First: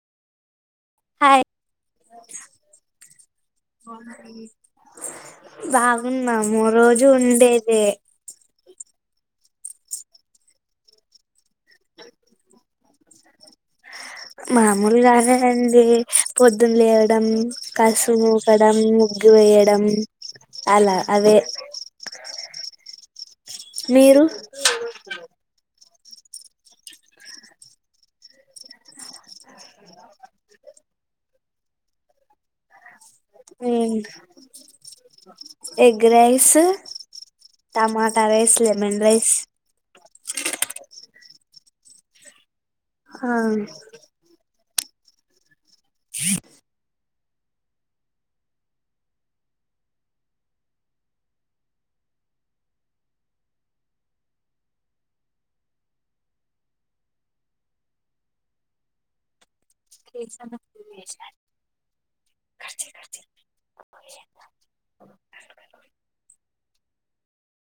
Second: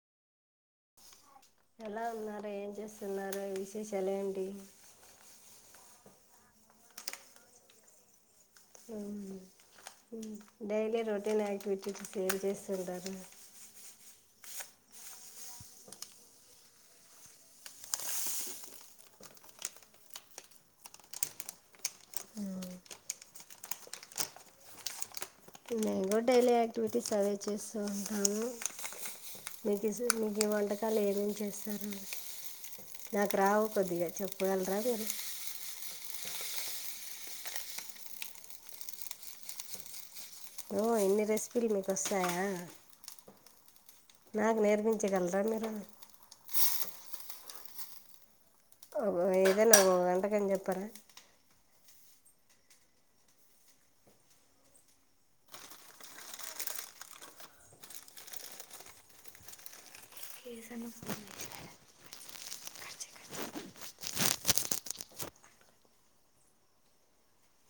hi ఎలా ఉన్నారు ఏం చేస్తున్నారు విశేషాలు ఏంటి బాగున్నాము రోజు ఉండేదే ఉమ్ డైలీ రొటీన్ యాక్టివిటీస్ ఎమ్ చేస్తుంటారు మామూలు గా అదేయండి పొద్దున లేవడం కసువ్ ఊకడం ముగ్గి వేయడం అలా అవే ఉమ్ మీరు నేను కూడా డైలీ యాక్టివిటీస్ అవే చేస్తూ ఉంటాను మీగిసు మీకు వంటకాలు ఏమేమి చేస్తారు నాకు రావు కొద్దిగా చెప్పగలరా మీరు ఎగ్రైస్ శు టమాటా రైస్ లెమన్ రైస్ ఓ ఇన్ని రెసిపీలు నీకు వస్తాయా ఆ నాకు నేర్పించగలరా మీరు ఇ ఇదేనా వంటకం చెప్పారా ఏ సన [inaudible]